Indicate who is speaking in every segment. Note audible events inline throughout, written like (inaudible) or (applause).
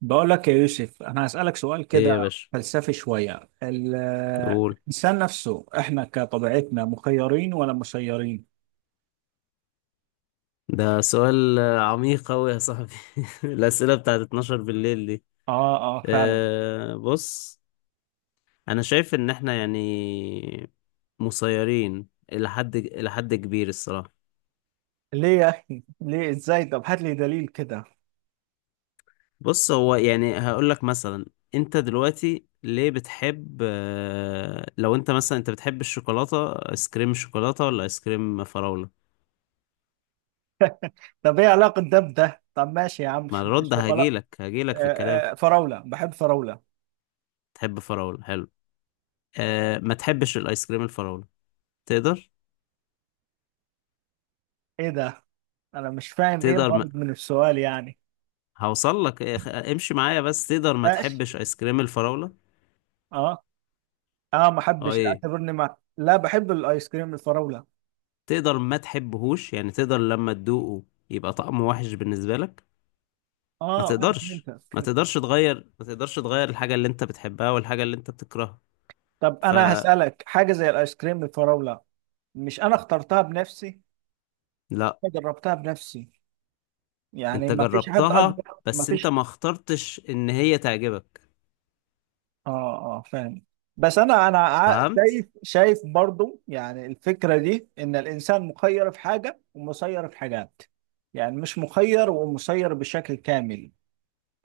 Speaker 1: بقول لك يا يوسف، أنا هسألك سؤال
Speaker 2: ايه يا
Speaker 1: كده
Speaker 2: باشا.
Speaker 1: فلسفي شوية.
Speaker 2: قول.
Speaker 1: الإنسان نفسه، إحنا كطبيعتنا مخيرين ولا مسيرين؟
Speaker 2: ده سؤال عميق أوي يا صاحبي (laughs) الأسئلة بتاعت 12 بالليل دي.
Speaker 1: آه آه، فعلا.
Speaker 2: بص. أنا شايف إن إحنا يعني مسيرين إلى حد كبير الصراحة.
Speaker 1: ليه يا أخي؟ ليه إزاي؟ طب هات لي دليل كده.
Speaker 2: بص، هو يعني هقول لك مثلا. أنت دلوقتي ليه بتحب لو أنت مثلا بتحب الشوكولاتة، آيس كريم شوكولاتة ولا آيس كريم فراولة؟
Speaker 1: طب إيه علاقة ده بده؟ طب ماشي يا عم.
Speaker 2: مع الرد
Speaker 1: شوكولا.
Speaker 2: هجيلك في الكلام.
Speaker 1: آه آه، فراولة، بحب فراولة.
Speaker 2: تحب فراولة. حلو. ما تحبش الآيس كريم الفراولة. تقدر؟
Speaker 1: إيه ده؟ أنا مش فاهم إيه
Speaker 2: تقدر ما...
Speaker 1: الغرض من السؤال يعني.
Speaker 2: هوصل لك إيه، امشي معايا. بس تقدر ما
Speaker 1: ماشي.
Speaker 2: تحبش ايس كريم الفراولة؟
Speaker 1: آه آه، ما
Speaker 2: اه،
Speaker 1: أحبش،
Speaker 2: ايه.
Speaker 1: أعتبرني ما لا بحب الآيس كريم الفراولة.
Speaker 2: تقدر ما تحبهوش، يعني تقدر لما تدوقه يبقى طعمه وحش بالنسبة لك؟ ما
Speaker 1: آه، أنا
Speaker 2: تقدرش ما
Speaker 1: فهمتك.
Speaker 2: تقدرش تغير الحاجة اللي انت بتحبها والحاجة اللي انت بتكرهها.
Speaker 1: طب انا
Speaker 2: فلا.
Speaker 1: هسألك حاجة زي الايس كريم بالفراولة، مش انا اخترتها بنفسي، انا جربتها بنفسي. يعني
Speaker 2: انت
Speaker 1: ما فيش حد
Speaker 2: جربتها
Speaker 1: اكبر، ما
Speaker 2: بس انت
Speaker 1: فيش.
Speaker 2: ما اخترتش ان هي تعجبك.
Speaker 1: اه اه، فاهم. بس انا شايف
Speaker 2: فهمت.
Speaker 1: شايف برضو، يعني الفكرة دي ان الانسان مخير في حاجة ومسير في حاجات. يعني مش مخير ومسير بشكل كامل.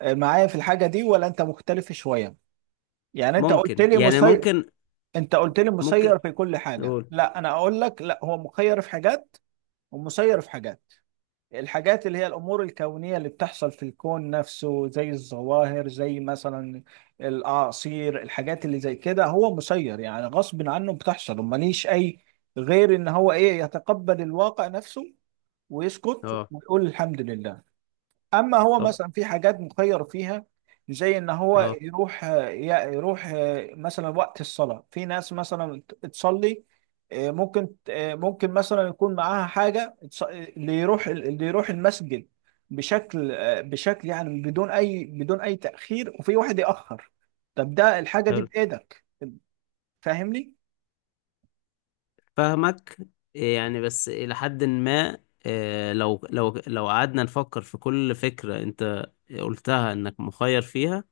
Speaker 1: آه، معايا في الحاجة دي ولا انت مختلف شوية؟ يعني
Speaker 2: ممكن يعني ممكن
Speaker 1: انت قلت لي
Speaker 2: ممكن
Speaker 1: مسير في كل حاجة،
Speaker 2: نقول.
Speaker 1: لا انا اقول لك لا، هو مخير في حاجات ومسير في حاجات. الحاجات اللي هي الأمور الكونية اللي بتحصل في الكون نفسه، زي الظواهر، زي مثلا الأعاصير، الحاجات اللي زي كده هو مسير، يعني غصب عنه بتحصل وماليش أي غير إن هو إيه، يتقبل الواقع نفسه ويسكت
Speaker 2: اه.
Speaker 1: ويقول الحمد لله. اما هو
Speaker 2: طب.
Speaker 1: مثلا في حاجات مخير فيها، زي ان هو
Speaker 2: اه.
Speaker 1: يروح، يروح مثلا وقت الصلاة. في ناس مثلا تصلي، آه، ممكن آه، ممكن مثلا يكون معاها حاجة. اللي يروح المسجد بشكل، آه، بشكل يعني بدون اي تأخير، وفي واحد يأخر. طب ده، الحاجة دي
Speaker 2: حلو.
Speaker 1: بإيدك، فاهمني؟
Speaker 2: فاهمك. إيه يعني، بس إلى حد ما. إيه، لو قعدنا نفكر في كل فكرة أنت قلتها إنك مخير فيها،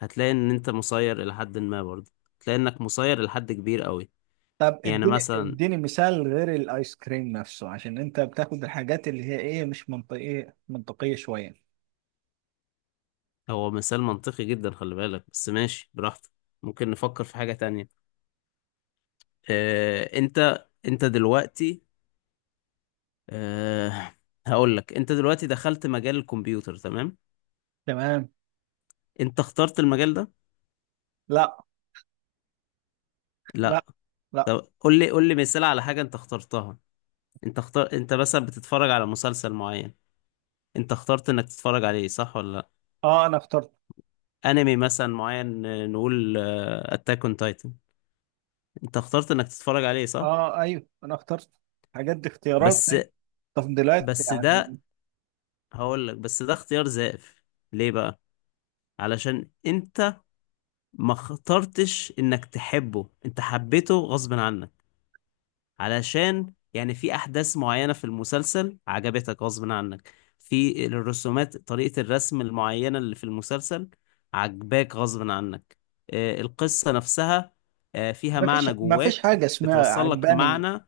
Speaker 2: هتلاقي إن أنت مسير إلى حد ما برضه. هتلاقي إنك مسير إلى حد كبير قوي.
Speaker 1: طب
Speaker 2: يعني
Speaker 1: اديني
Speaker 2: مثلا،
Speaker 1: اديني مثال غير الايس كريم نفسه، عشان انت بتاخد الحاجات اللي هي ايه، مش منطقية، منطقية شوية.
Speaker 2: هو مثال منطقي جدا خلي بالك، بس ماشي براحتك. ممكن نفكر في حاجة تانية. إيه، أنت دلوقتي. إيه. هقول لك، أنت دلوقتي دخلت مجال الكمبيوتر، تمام؟
Speaker 1: تمام.
Speaker 2: أنت اخترت المجال ده؟
Speaker 1: لا. لا.
Speaker 2: لا.
Speaker 1: لا.
Speaker 2: طب قول لي مثال على حاجة أنت اخترتها. انت مثلا بتتفرج على مسلسل معين. انت اخترت انك تتفرج عليه، صح ولا لا؟
Speaker 1: اه، انا اخترت.
Speaker 2: انمي مثلا معين، نقول اتاك اون تايتن. انت اخترت انك تتفرج عليه، صح؟
Speaker 1: اه، ايوه، انا اخترت حاجات. دي اختيارات،
Speaker 2: بس
Speaker 1: أيوة. تفضيلات
Speaker 2: بس
Speaker 1: يعني.
Speaker 2: ده، هقول لك بس ده اختيار زائف. ليه بقى؟ علشان انت ما اخترتش انك تحبه، انت حبيته غصب عنك. علشان يعني في احداث معينة في المسلسل عجبتك غصب عنك، في الرسومات طريقة الرسم المعينة اللي في المسلسل عجباك غصب عنك. القصة نفسها فيها
Speaker 1: ما فيش
Speaker 2: معنى
Speaker 1: ما فيش
Speaker 2: جواك.
Speaker 1: حاجه اسمها
Speaker 2: بتوصل لك
Speaker 1: عجباني.
Speaker 2: معنى.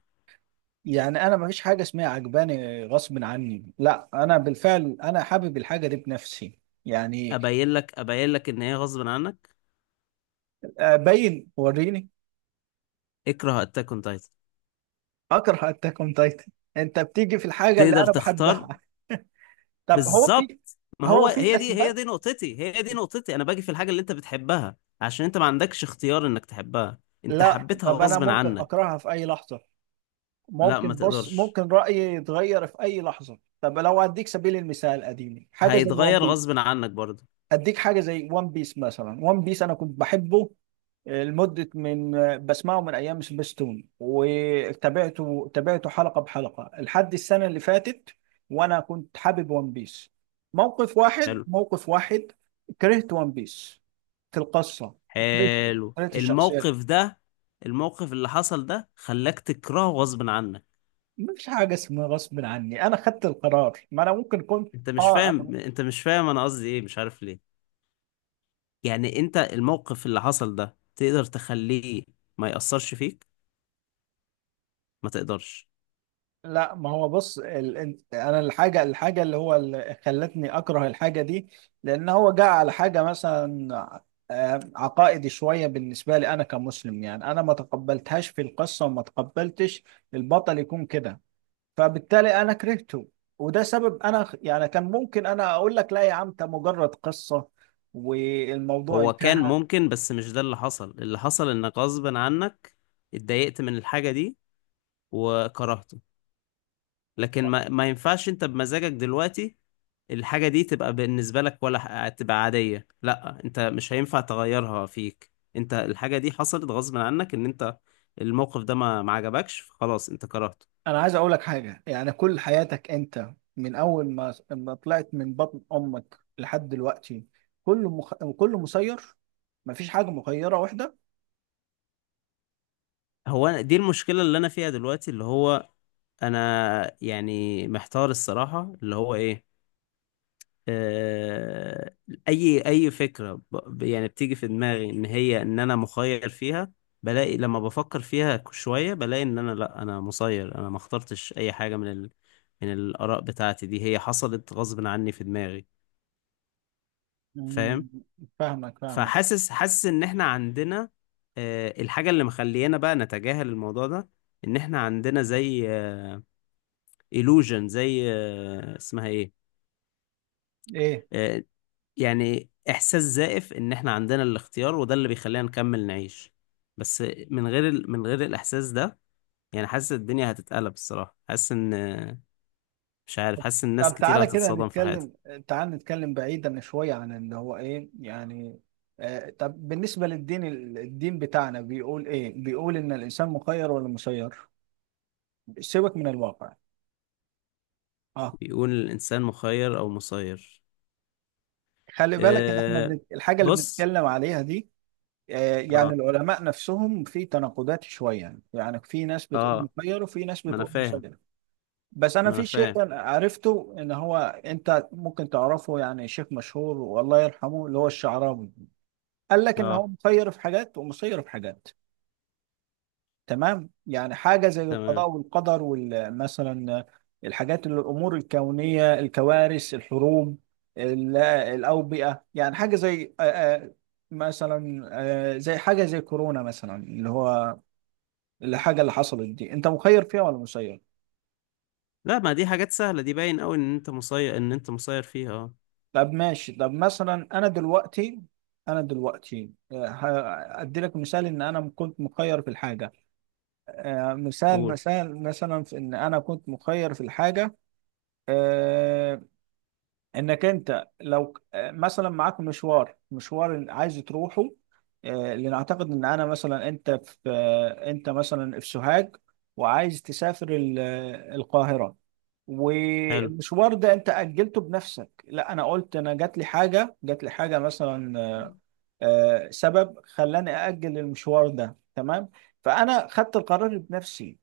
Speaker 1: يعني انا ما فيش حاجه اسمها عجباني غصب عني، لا انا بالفعل انا حابب الحاجه دي بنفسي يعني.
Speaker 2: ابين لك ان هي غصب عنك.
Speaker 1: ابين وريني.
Speaker 2: اكره اتاك اون تايتن.
Speaker 1: اكره اتاك اون تايتن؟ انت بتيجي في الحاجه اللي
Speaker 2: تقدر
Speaker 1: انا بحبها.
Speaker 2: تختار؟
Speaker 1: طب
Speaker 2: بالظبط، ما هو
Speaker 1: هو في
Speaker 2: هي دي هي
Speaker 1: اثبات؟
Speaker 2: دي نقطتي هي دي نقطتي انا باجي في الحاجة اللي انت بتحبها عشان انت ما عندكش اختيار انك تحبها. انت
Speaker 1: لا،
Speaker 2: حبيتها
Speaker 1: طب انا
Speaker 2: غصب
Speaker 1: ممكن
Speaker 2: عنك.
Speaker 1: اكرهها في اي لحظه.
Speaker 2: لا، ما
Speaker 1: ممكن، بص،
Speaker 2: تقدرش.
Speaker 1: ممكن رأيي يتغير في أي لحظة. طب لو أديك سبيل المثال قديم، حاجة زي ون
Speaker 2: هيتغير
Speaker 1: بيس.
Speaker 2: غصب عنك برضه.
Speaker 1: أديك حاجة زي ون بيس مثلا. ون بيس، أنا كنت بحبه لمدة من، بسمعه من أيام سبيستون، وتابعته حلقة بحلقة لحد السنة اللي فاتت، وأنا كنت حابب ون بيس. موقف واحد،
Speaker 2: حلو.
Speaker 1: موقف واحد، كرهت ون بيس في القصة. كرهت،
Speaker 2: حلو
Speaker 1: الشخصيات.
Speaker 2: الموقف ده. الموقف اللي حصل ده خلاك تكرهه غصب عنك.
Speaker 1: مش حاجة اسمها غصب عني، أنا خدت القرار. ما أنا ممكن كنت.
Speaker 2: انت مش
Speaker 1: اه.
Speaker 2: فاهم انت مش فاهم انا قصدي ايه، مش عارف ليه. يعني انت الموقف اللي حصل ده تقدر تخليه ما يأثرش فيك؟ ما تقدرش.
Speaker 1: لا، ما هو بص، انا الحاجه اللي هو اللي خلتني اكره الحاجه دي. لان هو جاء على حاجه مثلا آه، عقائدي شويه بالنسبه لي، انا كمسلم يعني، انا ما تقبلتهاش في القصه، وما تقبلتش البطل يكون كده. فبالتالي انا كرهته. وده سبب. انا يعني كان ممكن انا اقول لك لا يا عم، ده مجرد قصه، والموضوع
Speaker 2: هو كان
Speaker 1: انتهى.
Speaker 2: ممكن، بس مش ده اللي حصل. اللي حصل انك غصب عنك اتضايقت من الحاجة دي وكرهته. لكن ما ينفعش انت بمزاجك دلوقتي الحاجة دي تبقى بالنسبة لك، ولا تبقى عادية. لا، انت مش هينفع تغيرها، فيك انت الحاجة دي حصلت غصب عنك، ان انت الموقف ده ما عجبكش فخلاص انت كرهته.
Speaker 1: انا عايز اقول لك حاجه يعني، كل حياتك انت من اول ما طلعت من بطن امك لحد دلوقتي، كله مسير. مفيش حاجه مخيره واحده.
Speaker 2: دي المشكلة اللي انا فيها دلوقتي، اللي هو انا يعني محتار الصراحة، اللي هو ايه، آه، اي فكره يعني بتيجي في دماغي ان انا مخير فيها، بلاقي لما بفكر فيها شويه بلاقي ان انا، لا، انا مسير. انا ما اخترتش اي حاجه من الاراء بتاعتي دي، هي حصلت غصب عني في دماغي. فاهم؟
Speaker 1: مم، فاهمك، فاهمك.
Speaker 2: فحاسس ان احنا عندنا الحاجه اللي مخلينا بقى نتجاهل الموضوع ده، ان احنا عندنا زي illusion، زي اسمها ايه،
Speaker 1: ايه؟
Speaker 2: آه، يعني إحساس زائف إن إحنا عندنا الاختيار، وده اللي بيخلينا نكمل نعيش. بس من غير الإحساس ده يعني حاسس الدنيا هتتقلب الصراحة، حاسس إن، مش عارف، حاسس إن ناس
Speaker 1: طب
Speaker 2: كتير
Speaker 1: تعالى كده
Speaker 2: هتتصدم في حياتها.
Speaker 1: نتكلم، تعال نتكلم بعيدا شويه عن اللي هو ايه يعني. طب بالنسبه للدين، الدين بتاعنا بيقول ايه؟ بيقول ان الانسان مخير ولا مسير؟ سيبك من الواقع. اه.
Speaker 2: بيقول الإنسان مخير أو مسير؟
Speaker 1: خلي بالك اللي احنا
Speaker 2: أه...
Speaker 1: الحاجه اللي
Speaker 2: بص.
Speaker 1: بنتكلم عليها دي، يعني
Speaker 2: اه،
Speaker 1: العلماء نفسهم في تناقضات شوية. يعني في ناس بتقول
Speaker 2: اه،
Speaker 1: مخير، وفي ناس
Speaker 2: ما أنا
Speaker 1: بتقول
Speaker 2: فاهم.
Speaker 1: مسير. بس أنا
Speaker 2: ما أنا
Speaker 1: في
Speaker 2: فاهم.
Speaker 1: شيء أنا عرفته إن هو، أنت ممكن تعرفه يعني، شيخ مشهور والله يرحمه، اللي هو الشعراوي، قال لك إن هو
Speaker 2: اه.
Speaker 1: مخير في حاجات ومسير في حاجات. تمام. يعني حاجة زي
Speaker 2: تمام.
Speaker 1: القضاء والقدر، ومثلا الحاجات اللي الأمور الكونية، الكوارث، الحروب، الأوبئة. يعني حاجة زي، مثلا زي حاجة زي كورونا مثلا اللي هو، الحاجة اللي حصلت دي، انت مخير فيها ولا مسير؟
Speaker 2: لا، ما دي حاجات سهلة، دي باين أوي إن أنت مسير فيها. اه.
Speaker 1: طب ماشي، طب مثلا انا دلوقتي، انا دلوقتي ادي لك مثال ان انا كنت مخير في الحاجة. مثال
Speaker 2: قول.
Speaker 1: مثال مثلا، في ان انا كنت مخير في الحاجة. آه، انك انت لو مثلا معاك مشوار، اللي عايز تروحه. لنعتقد ان انا مثلا، انت في آه، انت مثلا في سوهاج، وعايز تسافر القاهرة.
Speaker 2: حلو.
Speaker 1: والمشوار ده انت اجلته بنفسك، لا انا قلت، انا جات لي حاجة مثلا سبب خلاني اجل المشوار ده. تمام. فانا خدت القرار بنفسي،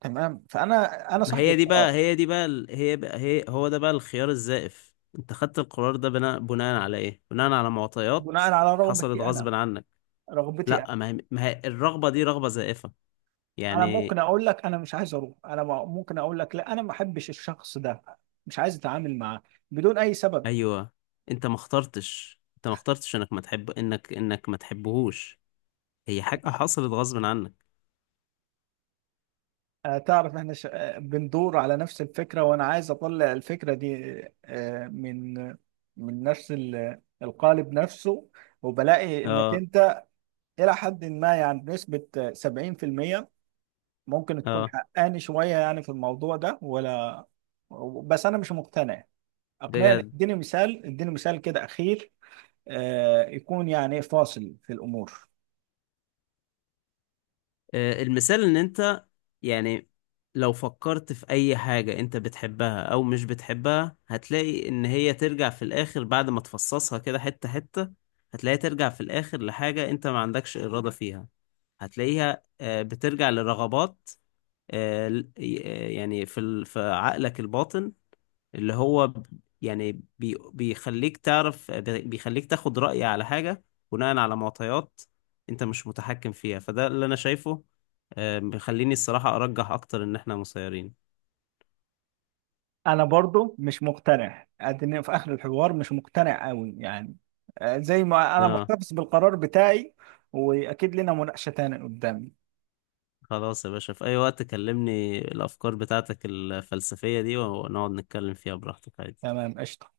Speaker 1: تمام، انا
Speaker 2: ما
Speaker 1: صاحب
Speaker 2: هي دي بقى
Speaker 1: القرار،
Speaker 2: هي دي بقى هي بقى هي هو ده بقى الخيار الزائف. انت خدت القرار ده بناء على ايه؟ بناء على معطيات
Speaker 1: بناء على
Speaker 2: حصلت
Speaker 1: رغبتي انا.
Speaker 2: غصب عنك.
Speaker 1: رغبتي
Speaker 2: لا، ما هي الرغبة دي رغبة زائفة
Speaker 1: انا
Speaker 2: يعني.
Speaker 1: ممكن اقول لك انا مش عايز اروح. انا ممكن اقول لك لا، انا ما احبش الشخص ده، مش عايز اتعامل معاه، بدون اي سبب.
Speaker 2: ايوه، انت ما اخترتش انك ما تحب، انك ما تحبهوش. هي حاجة حصلت غصب عنك.
Speaker 1: تعرف احنا ش... آه، بندور على نفس الفكرة، وانا عايز اطلع الفكرة دي من نفس القالب نفسه. وبلاقي انك
Speaker 2: اه.
Speaker 1: انت الى حد ما يعني، بنسبة 70% ممكن تكون
Speaker 2: اه.
Speaker 1: حقاني شوية يعني في الموضوع ده، ولا؟ بس انا مش مقتنع. اقنعني،
Speaker 2: بجد.
Speaker 1: اديني مثال كده اخير يكون يعني فاصل في الأمور.
Speaker 2: المثال ان انت يعني، لو فكرت في اي حاجة انت بتحبها او مش بتحبها، هتلاقي ان هي ترجع في الاخر بعد ما تفصصها كده حتة حتة. هتلاقيها ترجع في الاخر لحاجة انت ما عندكش ارادة فيها. هتلاقيها بترجع لرغبات، يعني في في عقلك الباطن، اللي هو يعني بيخليك تعرف، بيخليك تاخد رأي على حاجة بناء على معطيات انت مش متحكم فيها، فده اللي انا شايفه. بيخليني الصراحة ارجح اكتر ان احنا مسيرين.
Speaker 1: أنا برضو مش مقتنع أدنى في آخر الحوار. مش مقتنع أوي يعني، زي ما أنا
Speaker 2: اه.
Speaker 1: محتفظ بالقرار بتاعي. وأكيد لنا مناقشة تانية قدامي.
Speaker 2: خلاص يا باشا، في اي وقت كلمني. الافكار بتاعتك الفلسفية دي ونقعد نتكلم فيها براحتك عادي.
Speaker 1: تمام، قشطة.